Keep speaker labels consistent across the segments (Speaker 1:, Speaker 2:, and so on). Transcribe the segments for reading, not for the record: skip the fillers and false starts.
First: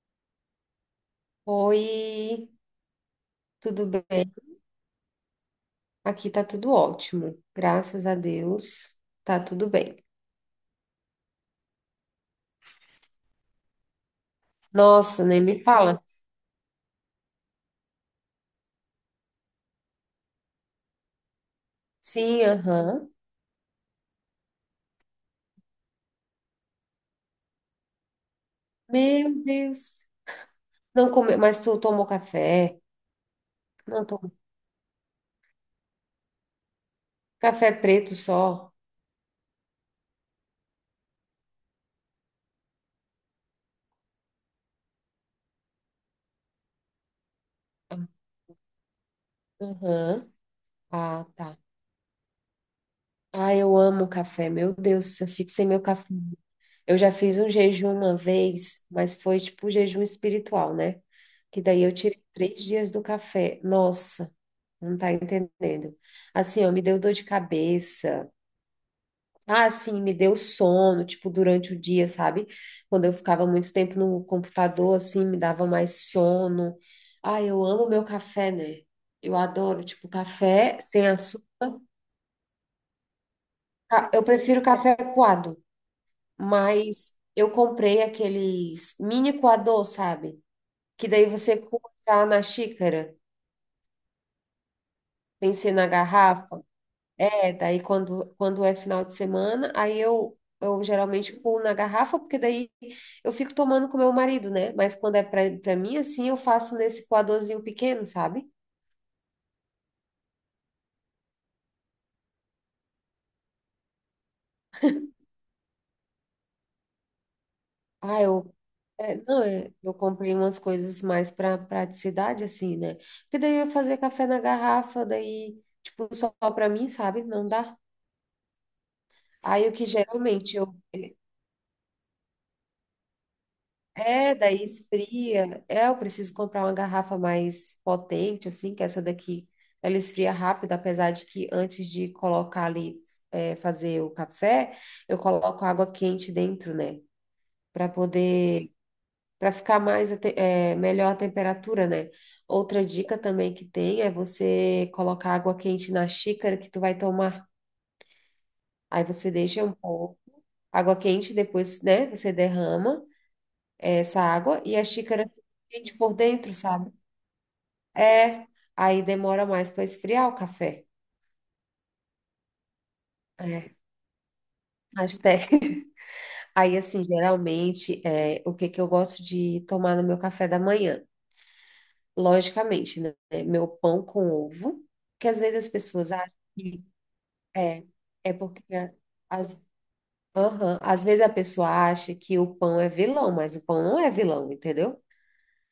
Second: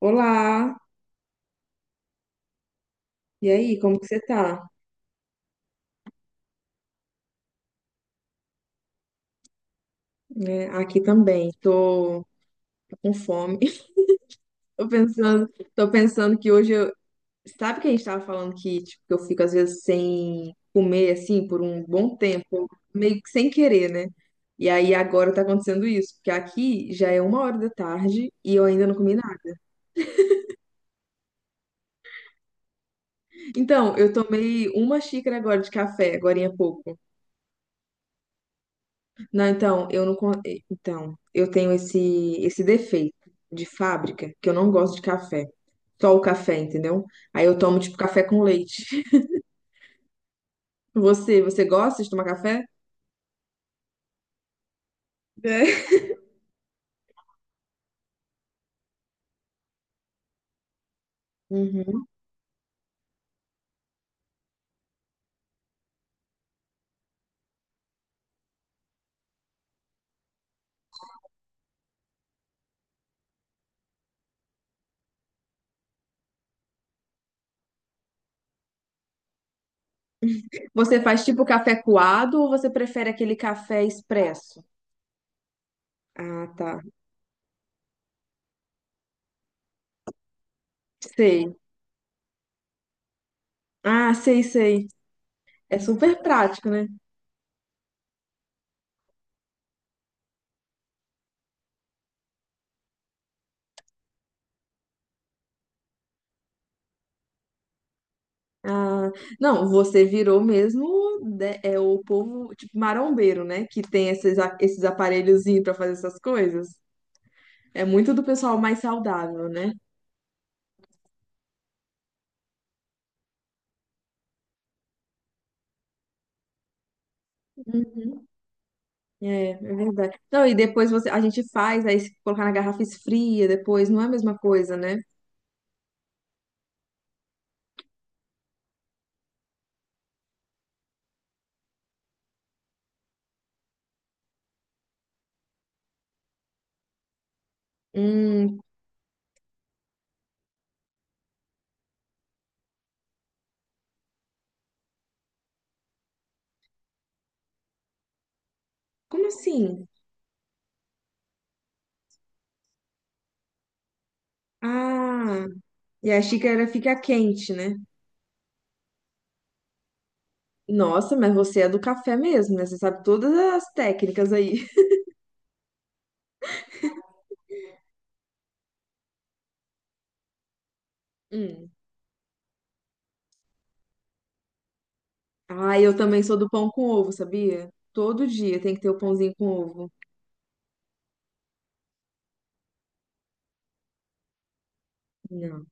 Speaker 1: Olá,
Speaker 2: Oi,
Speaker 1: e aí,
Speaker 2: tudo
Speaker 1: como
Speaker 2: bem?
Speaker 1: que você tá?
Speaker 2: Aqui tá tudo ótimo, graças a Deus, tá tudo bem.
Speaker 1: Né, aqui também, tô com fome. Tô
Speaker 2: Nossa, nem
Speaker 1: pensando,
Speaker 2: me
Speaker 1: tô
Speaker 2: fala.
Speaker 1: pensando que hoje eu, sabe que a gente tava falando que, tipo, que eu fico às vezes sem comer assim por um bom
Speaker 2: Sim,
Speaker 1: tempo,
Speaker 2: aham.
Speaker 1: meio que sem querer, né? E aí agora tá acontecendo isso, porque aqui já é uma hora da tarde e eu ainda não comi
Speaker 2: Meu
Speaker 1: nada.
Speaker 2: Deus. Não come... Mas tu tomou café?
Speaker 1: Então,
Speaker 2: Não
Speaker 1: eu
Speaker 2: tomou.
Speaker 1: tomei uma xícara agora de café, agorinha há pouco.
Speaker 2: Café preto só?
Speaker 1: Não, então, eu não, então, eu tenho esse defeito de fábrica, que eu não gosto de café. Só o café, entendeu? Aí eu tomo tipo café com leite.
Speaker 2: Aham. Ah,
Speaker 1: Você,
Speaker 2: tá.
Speaker 1: você gosta de tomar café?
Speaker 2: Ah, eu amo café, meu Deus, eu fico sem meu
Speaker 1: É.
Speaker 2: café. Eu já fiz um jejum uma vez, mas foi tipo jejum espiritual, né? Que daí eu
Speaker 1: Uhum.
Speaker 2: tirei três dias do café. Nossa, não tá entendendo. Assim, ó, me deu dor de cabeça. Ah, assim, me deu sono, tipo, durante o dia, sabe? Quando eu ficava muito tempo no computador, assim, me dava mais sono. Ah, eu amo meu café, né? Eu adoro, tipo, café
Speaker 1: Você
Speaker 2: sem
Speaker 1: faz
Speaker 2: açúcar.
Speaker 1: tipo café coado ou você prefere aquele café
Speaker 2: Ah, eu prefiro
Speaker 1: expresso?
Speaker 2: café coado.
Speaker 1: Ah, tá.
Speaker 2: Mas eu comprei aqueles mini coador, sabe? Que daí você
Speaker 1: Sei.
Speaker 2: coloca na xícara,
Speaker 1: Ah, sei, sei.
Speaker 2: tem que ser
Speaker 1: É
Speaker 2: na
Speaker 1: super
Speaker 2: garrafa.
Speaker 1: prático, né?
Speaker 2: É, daí quando é final de semana, aí eu geralmente pulo na garrafa, porque daí eu fico tomando com meu marido, né? Mas quando é pra mim, assim, eu faço nesse coadorzinho pequeno, sabe?
Speaker 1: Ah, não, você virou mesmo é o povo tipo marombeiro, né? Que tem esses aparelhozinhos pra fazer essas coisas. É muito
Speaker 2: Ah,
Speaker 1: do
Speaker 2: eu.
Speaker 1: pessoal mais
Speaker 2: É, não,
Speaker 1: saudável, né?
Speaker 2: é, eu comprei umas coisas mais para praticidade, assim, né? Porque daí eu ia fazer café na garrafa, daí, tipo, só pra mim, sabe? Não dá.
Speaker 1: Hum. É
Speaker 2: Aí o que
Speaker 1: verdade. Então e
Speaker 2: geralmente
Speaker 1: depois você, a gente faz, aí se colocar na garrafa esfria depois, não é a mesma
Speaker 2: daí
Speaker 1: coisa, né?
Speaker 2: esfria. É, eu preciso comprar uma garrafa mais potente, assim, que essa daqui ela esfria rápido, apesar de que antes de colocar ali, fazer o café, eu coloco água quente dentro, né? Para
Speaker 1: Hum,
Speaker 2: poder, para ficar mais, melhor a temperatura, né? Outra dica também que tem é você colocar água quente na xícara que tu vai tomar. Aí
Speaker 1: como
Speaker 2: você deixa um
Speaker 1: assim?
Speaker 2: pouco água quente, depois, né, você derrama. Essa água e a xícara é
Speaker 1: Ah,
Speaker 2: quente
Speaker 1: e
Speaker 2: por
Speaker 1: a
Speaker 2: dentro,
Speaker 1: xícara
Speaker 2: sabe?
Speaker 1: fica quente, né?
Speaker 2: É, aí demora mais para esfriar o café.
Speaker 1: Nossa, mas você é do café mesmo, né? Você sabe todas as
Speaker 2: É,
Speaker 1: técnicas aí.
Speaker 2: mas Aí, assim, geralmente, é, o que que eu gosto de tomar no meu café da manhã?
Speaker 1: Hum.
Speaker 2: Logicamente, né? Meu pão com ovo, que às vezes as
Speaker 1: Ah, eu
Speaker 2: pessoas
Speaker 1: também
Speaker 2: acham
Speaker 1: sou do pão com
Speaker 2: que
Speaker 1: ovo, sabia?
Speaker 2: é,
Speaker 1: Todo
Speaker 2: é
Speaker 1: dia
Speaker 2: porque
Speaker 1: tem que ter o pãozinho com
Speaker 2: as,
Speaker 1: ovo.
Speaker 2: aham, às vezes a pessoa acha que o pão é vilão, mas o pão não é vilão, entendeu?
Speaker 1: Não.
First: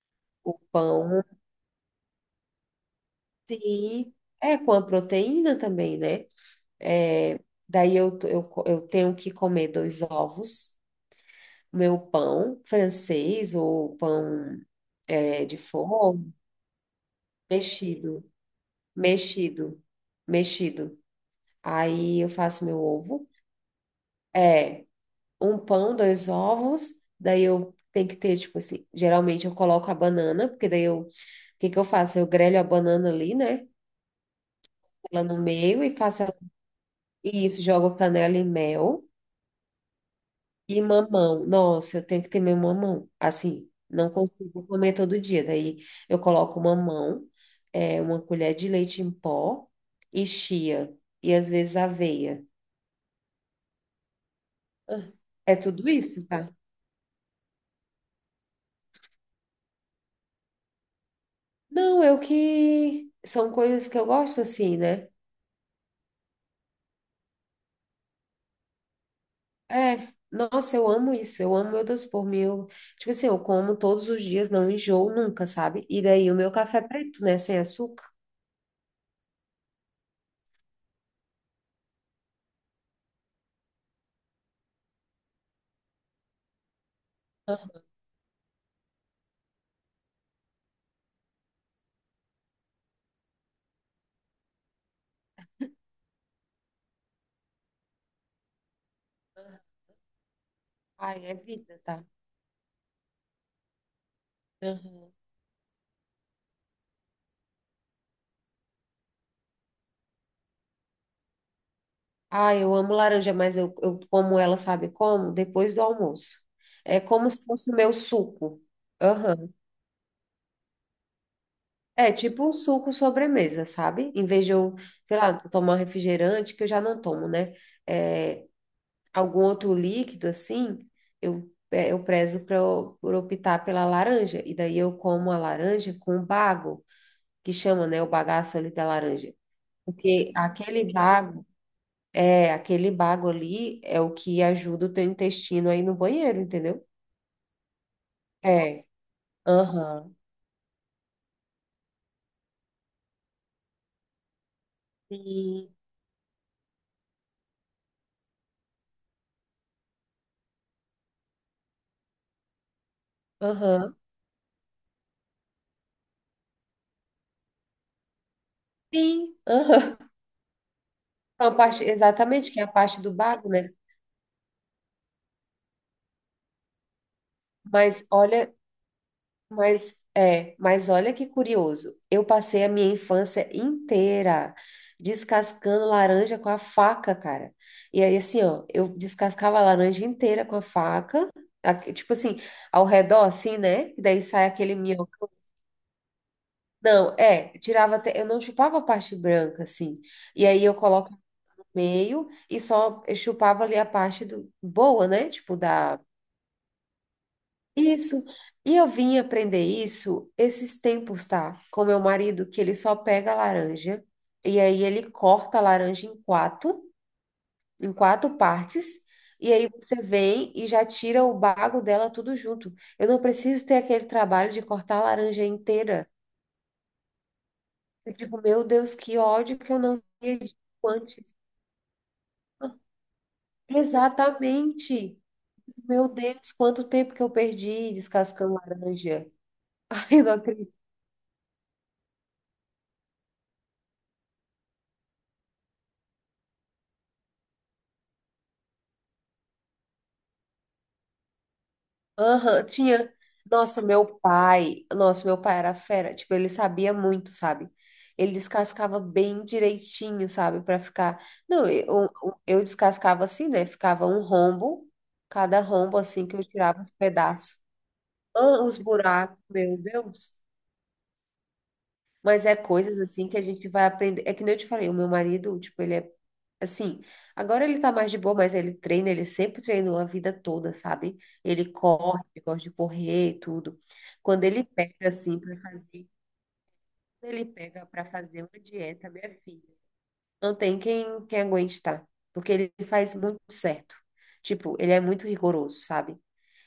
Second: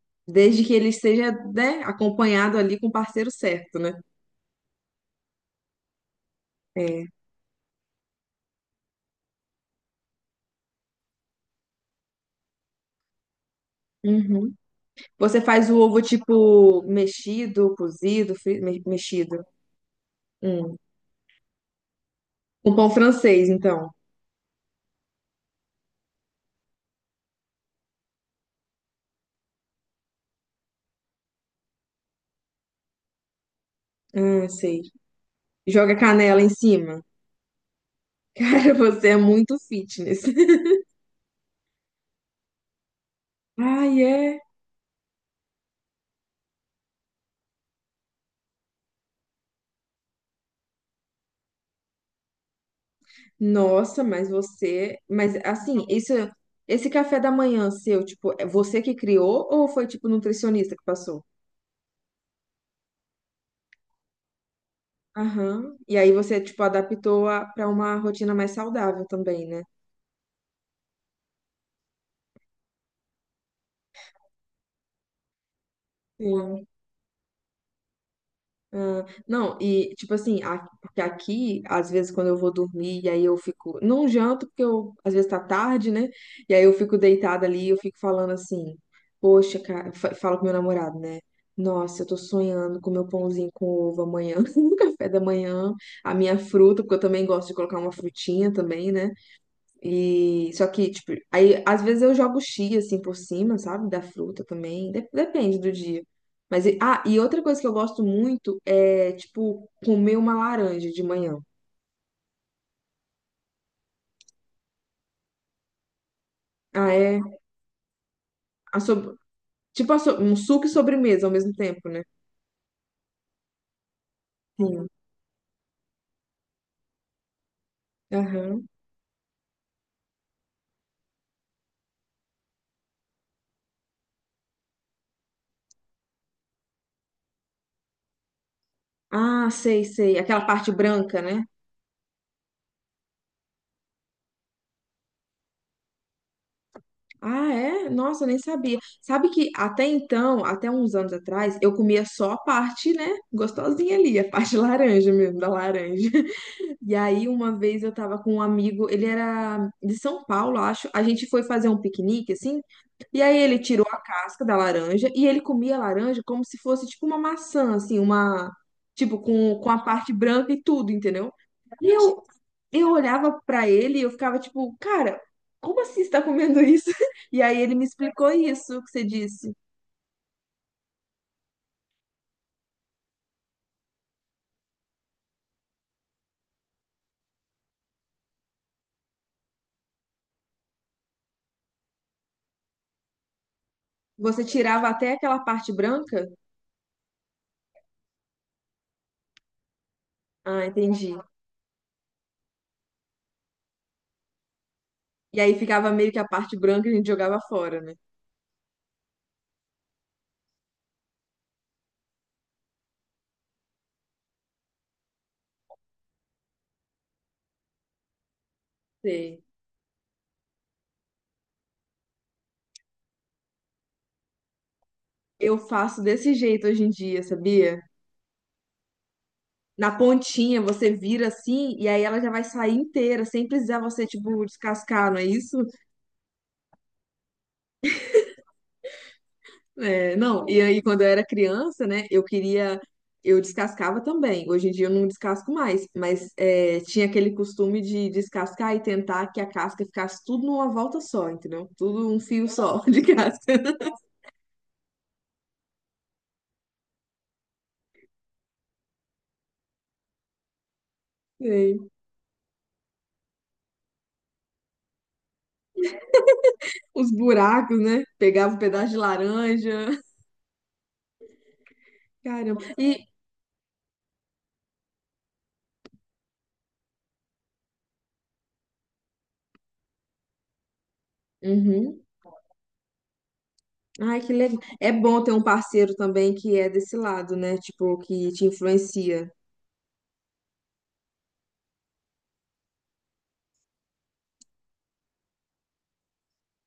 Speaker 2: O
Speaker 1: Desde que ele
Speaker 2: pão,
Speaker 1: esteja, né, acompanhado ali com o parceiro certo, né?
Speaker 2: sim, é com a proteína também, né?
Speaker 1: É.
Speaker 2: É, daí eu tenho que comer dois ovos, meu pão francês ou
Speaker 1: Uhum.
Speaker 2: pão
Speaker 1: Você
Speaker 2: é, de
Speaker 1: faz o ovo
Speaker 2: forno,
Speaker 1: tipo mexido,
Speaker 2: mexido,
Speaker 1: cozido, mexido.
Speaker 2: mexido,
Speaker 1: Hum.
Speaker 2: mexido. Aí eu faço
Speaker 1: Com
Speaker 2: meu
Speaker 1: pão
Speaker 2: ovo,
Speaker 1: francês, então.
Speaker 2: é um pão, dois ovos, daí eu tenho que ter, tipo assim, geralmente eu coloco a banana, porque daí eu, o que que eu faço? Eu grelho a banana ali, né?
Speaker 1: Ah, sei.
Speaker 2: Ela no meio
Speaker 1: Joga
Speaker 2: e faço,
Speaker 1: canela em cima.
Speaker 2: isso, jogo canela e
Speaker 1: Cara,
Speaker 2: mel.
Speaker 1: você é muito fitness.
Speaker 2: E mamão, nossa, eu tenho que ter meu mamão. Assim,
Speaker 1: Ai,
Speaker 2: não
Speaker 1: é.
Speaker 2: consigo comer todo dia. Daí eu coloco mamão, é, uma colher de leite em pó e chia. E às vezes aveia.
Speaker 1: Nossa, mas você.
Speaker 2: Ah,
Speaker 1: Mas
Speaker 2: é
Speaker 1: assim,
Speaker 2: tudo
Speaker 1: isso,
Speaker 2: isso, tá?
Speaker 1: esse café da manhã seu, tipo, é você que criou ou foi tipo nutricionista que passou?
Speaker 2: Não, eu que. São coisas que eu gosto assim, né?
Speaker 1: Aham. E aí você, tipo, adaptou pra uma rotina mais saudável também, né?
Speaker 2: É. Nossa, eu amo isso. Eu amo meu doce por mim. Eu... Tipo assim, eu como todos os dias, não enjoo nunca, sabe? E daí o meu
Speaker 1: Sim.
Speaker 2: café é preto, né? Sem açúcar.
Speaker 1: Ah, não, e tipo assim, porque aqui, às vezes, quando eu vou dormir, e aí eu fico, não janto, porque eu, às vezes tá tarde, né? E aí eu fico deitada ali, eu
Speaker 2: Aham.
Speaker 1: fico falando assim, poxa, cara, falo com meu namorado, né? Nossa, eu tô sonhando com meu pãozinho com ovo amanhã, no café da manhã, a minha fruta, porque eu também gosto de colocar uma frutinha também, né? E só que, tipo,
Speaker 2: Ai, é
Speaker 1: aí
Speaker 2: vida,
Speaker 1: às
Speaker 2: tá?
Speaker 1: vezes eu jogo chia assim por cima, sabe? Da fruta também. de-
Speaker 2: Aham.
Speaker 1: depende do dia. Mas, ah, e outra coisa que eu gosto muito é, tipo, comer uma laranja de manhã.
Speaker 2: Ah, eu amo laranja, mas eu como ela, sabe como? Depois do almoço.
Speaker 1: Ah,
Speaker 2: É
Speaker 1: é.
Speaker 2: como se fosse o meu suco.
Speaker 1: A sob-
Speaker 2: Aham.
Speaker 1: Tipo, um suco e sobremesa ao mesmo tempo, né?
Speaker 2: É tipo um suco sobremesa, sabe? Em vez de eu,
Speaker 1: Sim.
Speaker 2: sei lá, tomar um refrigerante, que eu já não tomo, né? É,
Speaker 1: Aham.
Speaker 2: algum outro líquido assim, eu prezo por optar pela laranja. E daí eu como a laranja com bago, que chama, né, o bagaço ali da laranja.
Speaker 1: Ah, sei, sei.
Speaker 2: Porque
Speaker 1: Aquela parte
Speaker 2: aquele
Speaker 1: branca, né?
Speaker 2: bago. É, aquele bago ali é o que ajuda o teu intestino aí no banheiro, entendeu?
Speaker 1: Ah, é? Nossa, eu nem sabia.
Speaker 2: É.
Speaker 1: Sabe que até
Speaker 2: Aham.
Speaker 1: então, até uns anos atrás, eu comia só a parte, né? Gostosinha ali, a parte laranja mesmo, da
Speaker 2: Sim.
Speaker 1: laranja. E aí, uma vez eu tava com um amigo, ele era de São Paulo, acho. A gente foi fazer um piquenique, assim. E aí, ele tirou
Speaker 2: Aham.
Speaker 1: a casca da laranja e ele comia a laranja como se fosse tipo uma maçã, assim, uma. Tipo,
Speaker 2: Sim.
Speaker 1: com a
Speaker 2: Aham.
Speaker 1: parte branca e tudo, entendeu?
Speaker 2: É uma parte,
Speaker 1: E eu,
Speaker 2: exatamente, que é a
Speaker 1: eu
Speaker 2: parte do
Speaker 1: olhava
Speaker 2: bago,
Speaker 1: pra
Speaker 2: né?
Speaker 1: ele e eu ficava tipo, cara, como assim você tá comendo isso? E aí, ele me
Speaker 2: Mas
Speaker 1: explicou
Speaker 2: olha,
Speaker 1: isso que você disse.
Speaker 2: mas olha que curioso. Eu passei a minha infância inteira descascando laranja com a faca, cara. E aí assim, ó, eu descascava a laranja inteira com a faca, tipo assim, ao redor assim, né? E daí
Speaker 1: Você
Speaker 2: sai aquele
Speaker 1: tirava até
Speaker 2: minhocão.
Speaker 1: aquela parte branca?
Speaker 2: Não, é, tirava até, eu não chupava a parte branca, assim. E aí
Speaker 1: Ah,
Speaker 2: eu coloco
Speaker 1: entendi.
Speaker 2: no meio e só eu chupava ali a parte do boa, né?
Speaker 1: E aí
Speaker 2: Tipo
Speaker 1: ficava
Speaker 2: da
Speaker 1: meio que a parte branca e a gente jogava fora, né?
Speaker 2: isso. E eu vim aprender isso esses tempos, tá? Com meu marido, que ele só pega a laranja e aí ele corta a laranja em quatro partes.
Speaker 1: Sei.
Speaker 2: E aí você vem e já tira o bago dela tudo junto. Eu não preciso ter aquele trabalho de cortar a laranja
Speaker 1: Eu faço
Speaker 2: inteira.
Speaker 1: desse jeito hoje em dia, sabia?
Speaker 2: Eu digo, meu Deus, que ódio que eu
Speaker 1: Na
Speaker 2: não via disso
Speaker 1: pontinha você vira
Speaker 2: antes.
Speaker 1: assim e aí ela já vai sair inteira, sem precisar você, tipo, descascar, não
Speaker 2: Exatamente.
Speaker 1: é isso?
Speaker 2: Meu Deus, quanto tempo que eu perdi descascando laranja. Ai,
Speaker 1: É,
Speaker 2: eu não
Speaker 1: não, e
Speaker 2: acredito.
Speaker 1: aí quando eu era criança, né, eu queria. Eu descascava também. Hoje em dia eu não descasco mais, mas é, tinha aquele costume de descascar e tentar que a casca ficasse tudo numa volta só, entendeu? Tudo um fio
Speaker 2: Aham,
Speaker 1: só de
Speaker 2: tinha.
Speaker 1: casca.
Speaker 2: Nossa, meu pai. Nossa, meu pai era fera. Tipo, ele sabia muito, sabe? Ele descascava bem direitinho, sabe? Pra ficar. Não,
Speaker 1: Sei.
Speaker 2: eu descascava assim, né? Ficava um rombo, cada rombo assim que eu tirava os
Speaker 1: Os
Speaker 2: pedaços.
Speaker 1: buracos, né? Pegava um
Speaker 2: Ah, os
Speaker 1: pedaço de
Speaker 2: buracos, meu
Speaker 1: laranja.
Speaker 2: Deus. Mas é
Speaker 1: Caramba.
Speaker 2: coisas
Speaker 1: E.
Speaker 2: assim que a gente vai aprender. É que nem eu te falei, o meu marido, tipo, ele é assim. Agora ele tá mais de boa, mas ele treina, ele sempre treinou a vida toda, sabe? Ele
Speaker 1: Uhum.
Speaker 2: corre, ele gosta de correr e tudo.
Speaker 1: Ai, que
Speaker 2: Quando
Speaker 1: legal.
Speaker 2: ele
Speaker 1: É
Speaker 2: pega
Speaker 1: bom ter
Speaker 2: assim
Speaker 1: um
Speaker 2: pra
Speaker 1: parceiro
Speaker 2: fazer,
Speaker 1: também que é desse
Speaker 2: quando
Speaker 1: lado,
Speaker 2: ele
Speaker 1: né?
Speaker 2: pega
Speaker 1: Tipo,
Speaker 2: pra
Speaker 1: que
Speaker 2: fazer
Speaker 1: te
Speaker 2: uma dieta,
Speaker 1: influencia.
Speaker 2: minha filha, não tem quem aguente, tá? Porque ele faz muito certo. Tipo, ele é muito rigoroso, sabe?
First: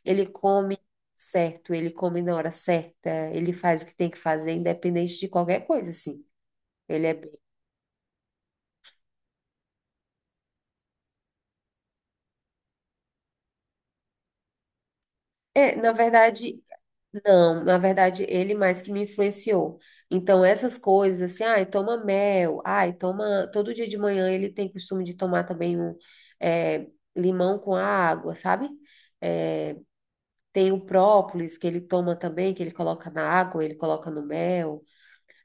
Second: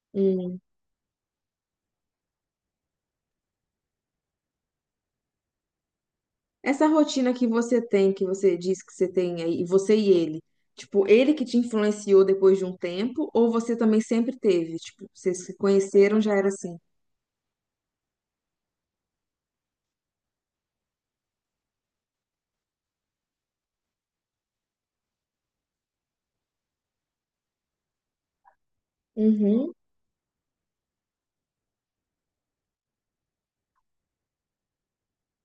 Speaker 2: Ele
Speaker 1: Hum.
Speaker 2: come certo, ele come na hora certa, ele faz o que tem que fazer, independente de qualquer coisa, assim.
Speaker 1: Essa
Speaker 2: Ele é
Speaker 1: rotina que você tem, que você diz que você tem aí, você e ele. Tipo, ele que te influenciou depois de um tempo, ou você também sempre teve? Tipo, vocês se
Speaker 2: É, na
Speaker 1: conheceram, já era
Speaker 2: verdade,
Speaker 1: assim.
Speaker 2: não, na verdade, ele mais que me influenciou. Então, essas coisas, assim, ai, toma mel, ai, toma. Todo dia de manhã ele tem costume de tomar também um é, limão com água, sabe?
Speaker 1: Uhum,
Speaker 2: É, tem o própolis que ele toma também, que ele coloca na água, ele coloca no mel.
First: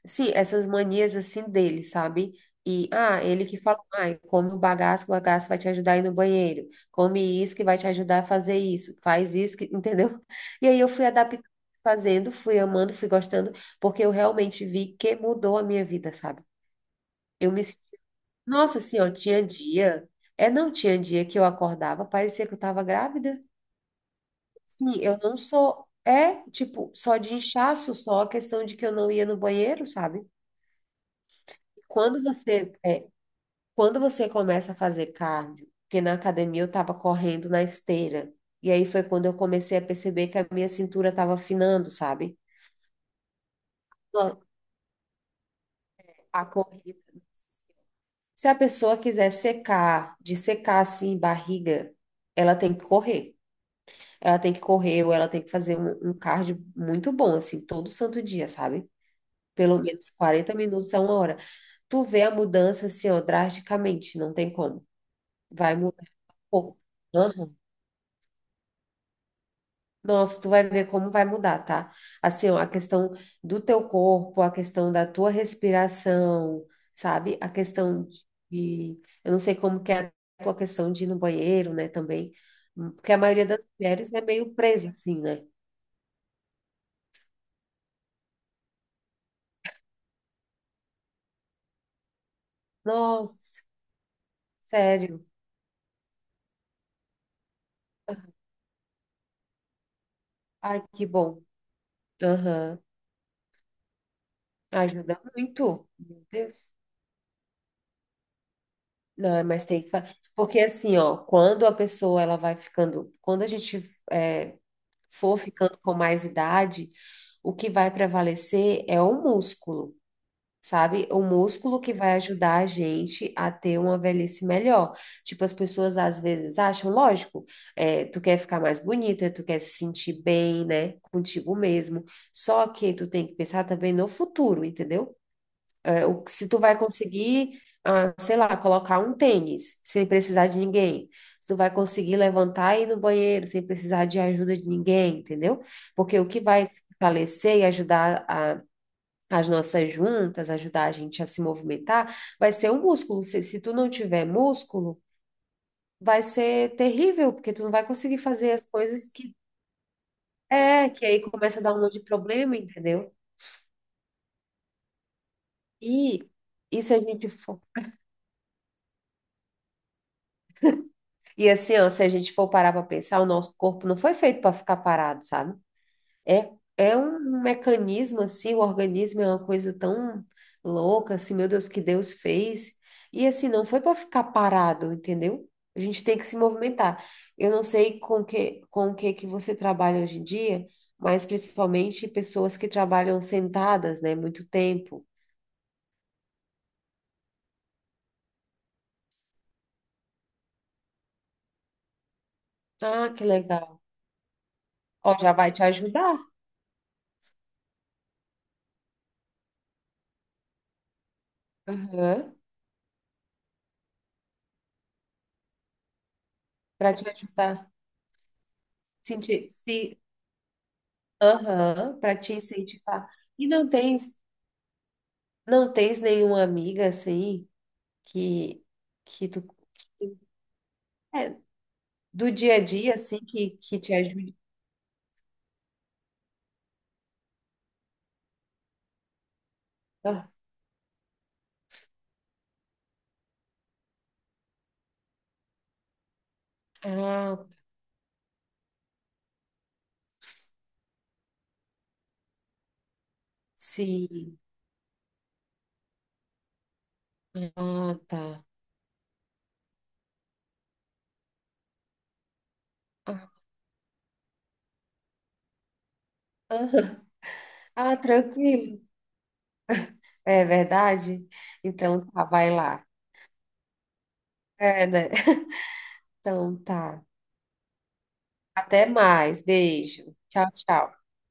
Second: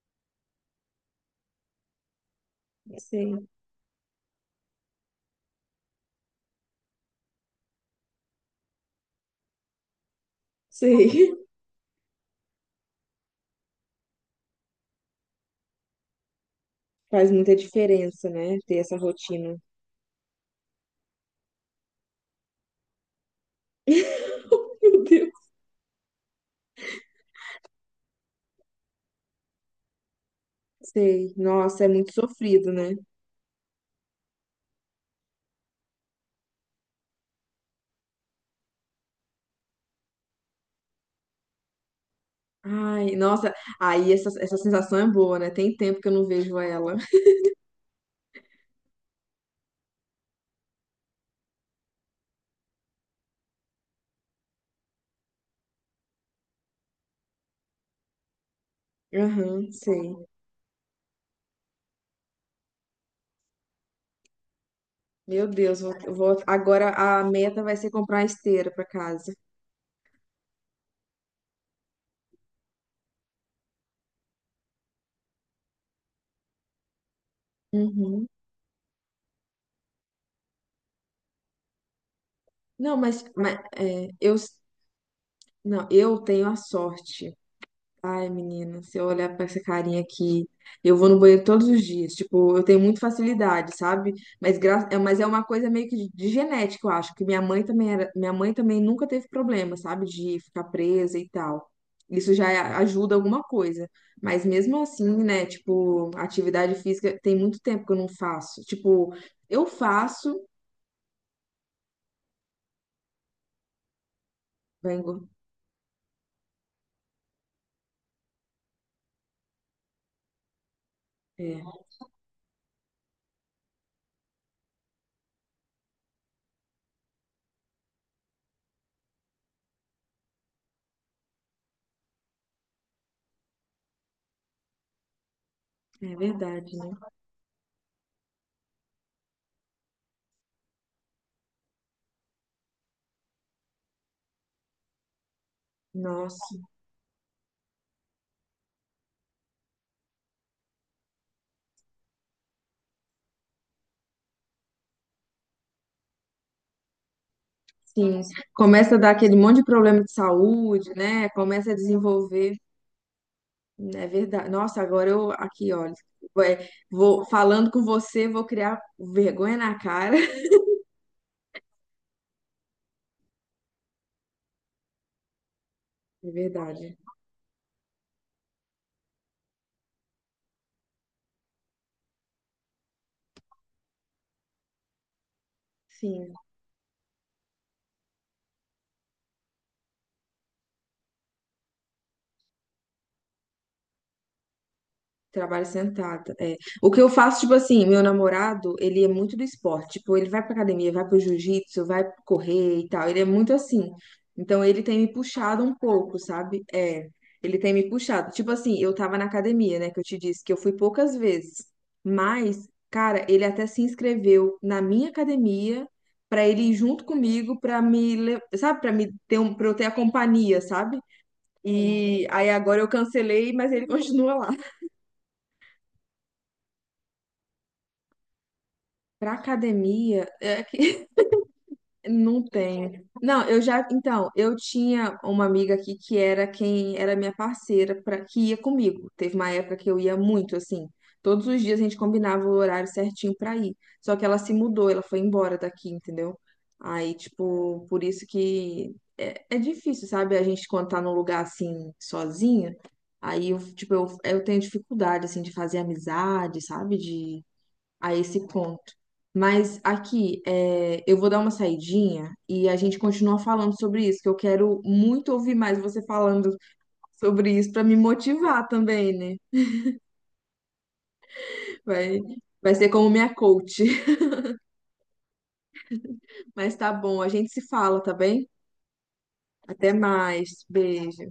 Speaker 2: Sim, essas manias assim dele, sabe? E, ah, ele
Speaker 1: sei,
Speaker 2: que fala, ah, come o bagaço vai te ajudar a ir no banheiro. Come isso que vai te ajudar a fazer isso. Faz isso, que, entendeu? E aí eu fui
Speaker 1: sei.
Speaker 2: adaptando, fazendo, fui amando, fui gostando, porque eu realmente vi que mudou a minha vida, sabe?
Speaker 1: Faz
Speaker 2: Eu
Speaker 1: muita
Speaker 2: me... sen-
Speaker 1: diferença, né? Ter
Speaker 2: Nossa,
Speaker 1: essa
Speaker 2: assim, ó, tinha
Speaker 1: rotina.
Speaker 2: dia... não tinha dia que eu acordava, parecia que eu tava grávida. Sim,
Speaker 1: Meu
Speaker 2: eu não
Speaker 1: Deus.
Speaker 2: sou... É, tipo, só de inchaço, só a questão de que eu não ia no banheiro, sabe?
Speaker 1: Sei. Nossa, é muito
Speaker 2: Quando
Speaker 1: sofrido,
Speaker 2: você...
Speaker 1: né?
Speaker 2: é, Quando você começa a fazer cardio, porque na academia eu estava correndo na esteira, e aí foi quando eu comecei a perceber que a minha cintura estava afinando, sabe?
Speaker 1: Ai, nossa. Aí essa sensação é boa, né? Tem tempo que eu não
Speaker 2: A
Speaker 1: vejo ela.
Speaker 2: corrida. Se a pessoa quiser secar, de secar assim, barriga, ela tem que correr. Ela tem que correr ou ela tem que fazer um cardio muito bom, assim, todo santo dia, sabe?
Speaker 1: Aham,
Speaker 2: Pelo menos
Speaker 1: sei.
Speaker 2: 40 minutos a uma hora. Tu vê a mudança, assim, ó, drasticamente, não tem como.
Speaker 1: Meu
Speaker 2: Vai
Speaker 1: Deus,
Speaker 2: mudar. Pô.
Speaker 1: agora a meta vai ser comprar uma esteira para casa.
Speaker 2: Nossa, tu vai ver como vai mudar, tá? Assim, ó, a questão do teu corpo, a questão da tua respiração, sabe? A questão
Speaker 1: Uhum.
Speaker 2: de, eu não sei como que é a tua questão de ir no banheiro, né, também,
Speaker 1: Não,
Speaker 2: porque a
Speaker 1: mas,
Speaker 2: maioria
Speaker 1: mas
Speaker 2: das
Speaker 1: é,
Speaker 2: mulheres é
Speaker 1: eu,
Speaker 2: meio presa assim, né?
Speaker 1: não, eu tenho a sorte. Ai, menina, se eu olhar pra essa carinha aqui, eu vou no banheiro todos os dias. Tipo, eu tenho muita
Speaker 2: Nossa,
Speaker 1: facilidade, sabe? Mas, mas é
Speaker 2: sério.
Speaker 1: uma coisa meio que de genética, eu acho, que minha mãe também nunca teve problema, sabe? De ficar
Speaker 2: Ai, que
Speaker 1: presa e
Speaker 2: bom.
Speaker 1: tal. Isso já
Speaker 2: Aham.
Speaker 1: ajuda alguma coisa. Mas mesmo assim,
Speaker 2: Ajuda
Speaker 1: né?
Speaker 2: muito.
Speaker 1: Tipo,
Speaker 2: Meu Deus.
Speaker 1: atividade física tem muito tempo que eu não faço. Tipo,
Speaker 2: Não, é,
Speaker 1: eu
Speaker 2: mas tem que fazer.
Speaker 1: faço.
Speaker 2: Porque assim, ó, quando a pessoa ela vai ficando, quando a gente é,
Speaker 1: Vai engor-
Speaker 2: for ficando com mais idade, o que vai prevalecer é o músculo, sabe? O
Speaker 1: É,
Speaker 2: músculo que vai ajudar a gente a ter uma velhice melhor. Tipo, as pessoas às vezes acham, lógico, é, tu quer ficar mais bonita, tu quer se sentir bem, né, contigo mesmo. Só que tu tem que pensar também no futuro, entendeu?
Speaker 1: é
Speaker 2: Se tu
Speaker 1: verdade,
Speaker 2: vai
Speaker 1: né?
Speaker 2: conseguir, ah, sei lá, colocar um tênis sem precisar de ninguém. Se tu vai conseguir levantar e ir no banheiro sem precisar de ajuda de ninguém, entendeu? Porque o que
Speaker 1: Nossa.
Speaker 2: vai fortalecer e as nossas juntas, ajudar a gente a se movimentar, vai ser o músculo. Se tu não tiver músculo, vai ser terrível, porque tu não vai conseguir
Speaker 1: Sim,
Speaker 2: fazer as
Speaker 1: começa a
Speaker 2: coisas
Speaker 1: dar aquele monte de problema de saúde,
Speaker 2: que aí
Speaker 1: né?
Speaker 2: começa a
Speaker 1: Começa
Speaker 2: dar
Speaker 1: a
Speaker 2: um monte de
Speaker 1: desenvolver,
Speaker 2: problema, entendeu?
Speaker 1: é verdade. Nossa, agora eu aqui, olha,
Speaker 2: E,
Speaker 1: vai-
Speaker 2: e se a
Speaker 1: vou
Speaker 2: gente for
Speaker 1: falando com você, vou criar vergonha na cara.
Speaker 2: E assim, ó, se a gente for parar para pensar, o nosso corpo não foi feito para ficar parado, sabe?
Speaker 1: É
Speaker 2: É,
Speaker 1: verdade.
Speaker 2: é um mecanismo assim, o organismo é uma coisa tão louca, assim, meu Deus, que Deus fez. E assim, não foi para ficar parado, entendeu? A gente tem que
Speaker 1: Sim.
Speaker 2: se movimentar. Eu não sei com o que que você trabalha hoje em dia, mas principalmente pessoas que trabalham sentadas, né, muito tempo.
Speaker 1: Trabalho sentada, é. O que eu faço, tipo assim, meu namorado, ele é muito do esporte. Tipo, ele vai pra academia, vai pro jiu-jitsu, vai correr e tal.
Speaker 2: Ah,
Speaker 1: Ele é
Speaker 2: que
Speaker 1: muito
Speaker 2: legal.
Speaker 1: assim. Então, ele tem me
Speaker 2: Ó, já vai
Speaker 1: puxado
Speaker 2: te
Speaker 1: um pouco,
Speaker 2: ajudar.
Speaker 1: sabe? É, ele tem me puxado. Tipo assim, eu tava na academia, né, que eu te disse, que eu fui poucas vezes.
Speaker 2: Aham.
Speaker 1: Mas, cara, ele até se inscreveu na minha academia pra ele ir
Speaker 2: Para
Speaker 1: junto
Speaker 2: te
Speaker 1: comigo,
Speaker 2: ajudar.
Speaker 1: pra me, sabe, pra me ter
Speaker 2: Sentir,
Speaker 1: um, pra eu ter a
Speaker 2: se
Speaker 1: companhia, sabe?
Speaker 2: Aham, para
Speaker 1: E
Speaker 2: te
Speaker 1: aí agora eu
Speaker 2: incentivar. E
Speaker 1: cancelei,
Speaker 2: não
Speaker 1: mas ele
Speaker 2: tens,
Speaker 1: continua lá.
Speaker 2: não tens nenhuma amiga assim que que
Speaker 1: Pra
Speaker 2: tu
Speaker 1: academia, é que
Speaker 2: é, do
Speaker 1: não
Speaker 2: dia a dia
Speaker 1: tem.
Speaker 2: assim
Speaker 1: Não, eu
Speaker 2: que
Speaker 1: já,
Speaker 2: te
Speaker 1: então,
Speaker 2: ajude.
Speaker 1: eu tinha uma amiga aqui que era quem era minha parceira para que ia comigo. Teve uma época que eu ia
Speaker 2: Ah,
Speaker 1: muito assim. Todos os dias a gente combinava o horário certinho pra ir. Só que ela se mudou, ela foi embora daqui, entendeu? Aí,
Speaker 2: ah,
Speaker 1: tipo, por isso que é difícil, sabe? A gente quando tá num lugar assim sozinha, aí eu, tipo, eu,
Speaker 2: sim.
Speaker 1: eu tenho dificuldade assim de fazer amizade, sabe? De
Speaker 2: Ah,
Speaker 1: a
Speaker 2: tá.
Speaker 1: esse ponto. Mas aqui, é, eu vou dar uma saidinha e a gente
Speaker 2: Ah,
Speaker 1: continua falando sobre isso, que eu quero muito ouvir mais você falando
Speaker 2: aham.
Speaker 1: sobre isso para
Speaker 2: Ah,
Speaker 1: me motivar
Speaker 2: tranquilo.
Speaker 1: também, né?
Speaker 2: É verdade? Então
Speaker 1: Vai,
Speaker 2: tá, vai
Speaker 1: vai
Speaker 2: lá.
Speaker 1: ser como minha coach.
Speaker 2: É, né? Então
Speaker 1: Mas tá
Speaker 2: tá.
Speaker 1: bom, a gente se fala, tá bem?
Speaker 2: Até mais.
Speaker 1: Até
Speaker 2: Beijo. Tchau,
Speaker 1: mais.
Speaker 2: tchau.
Speaker 1: Beijo.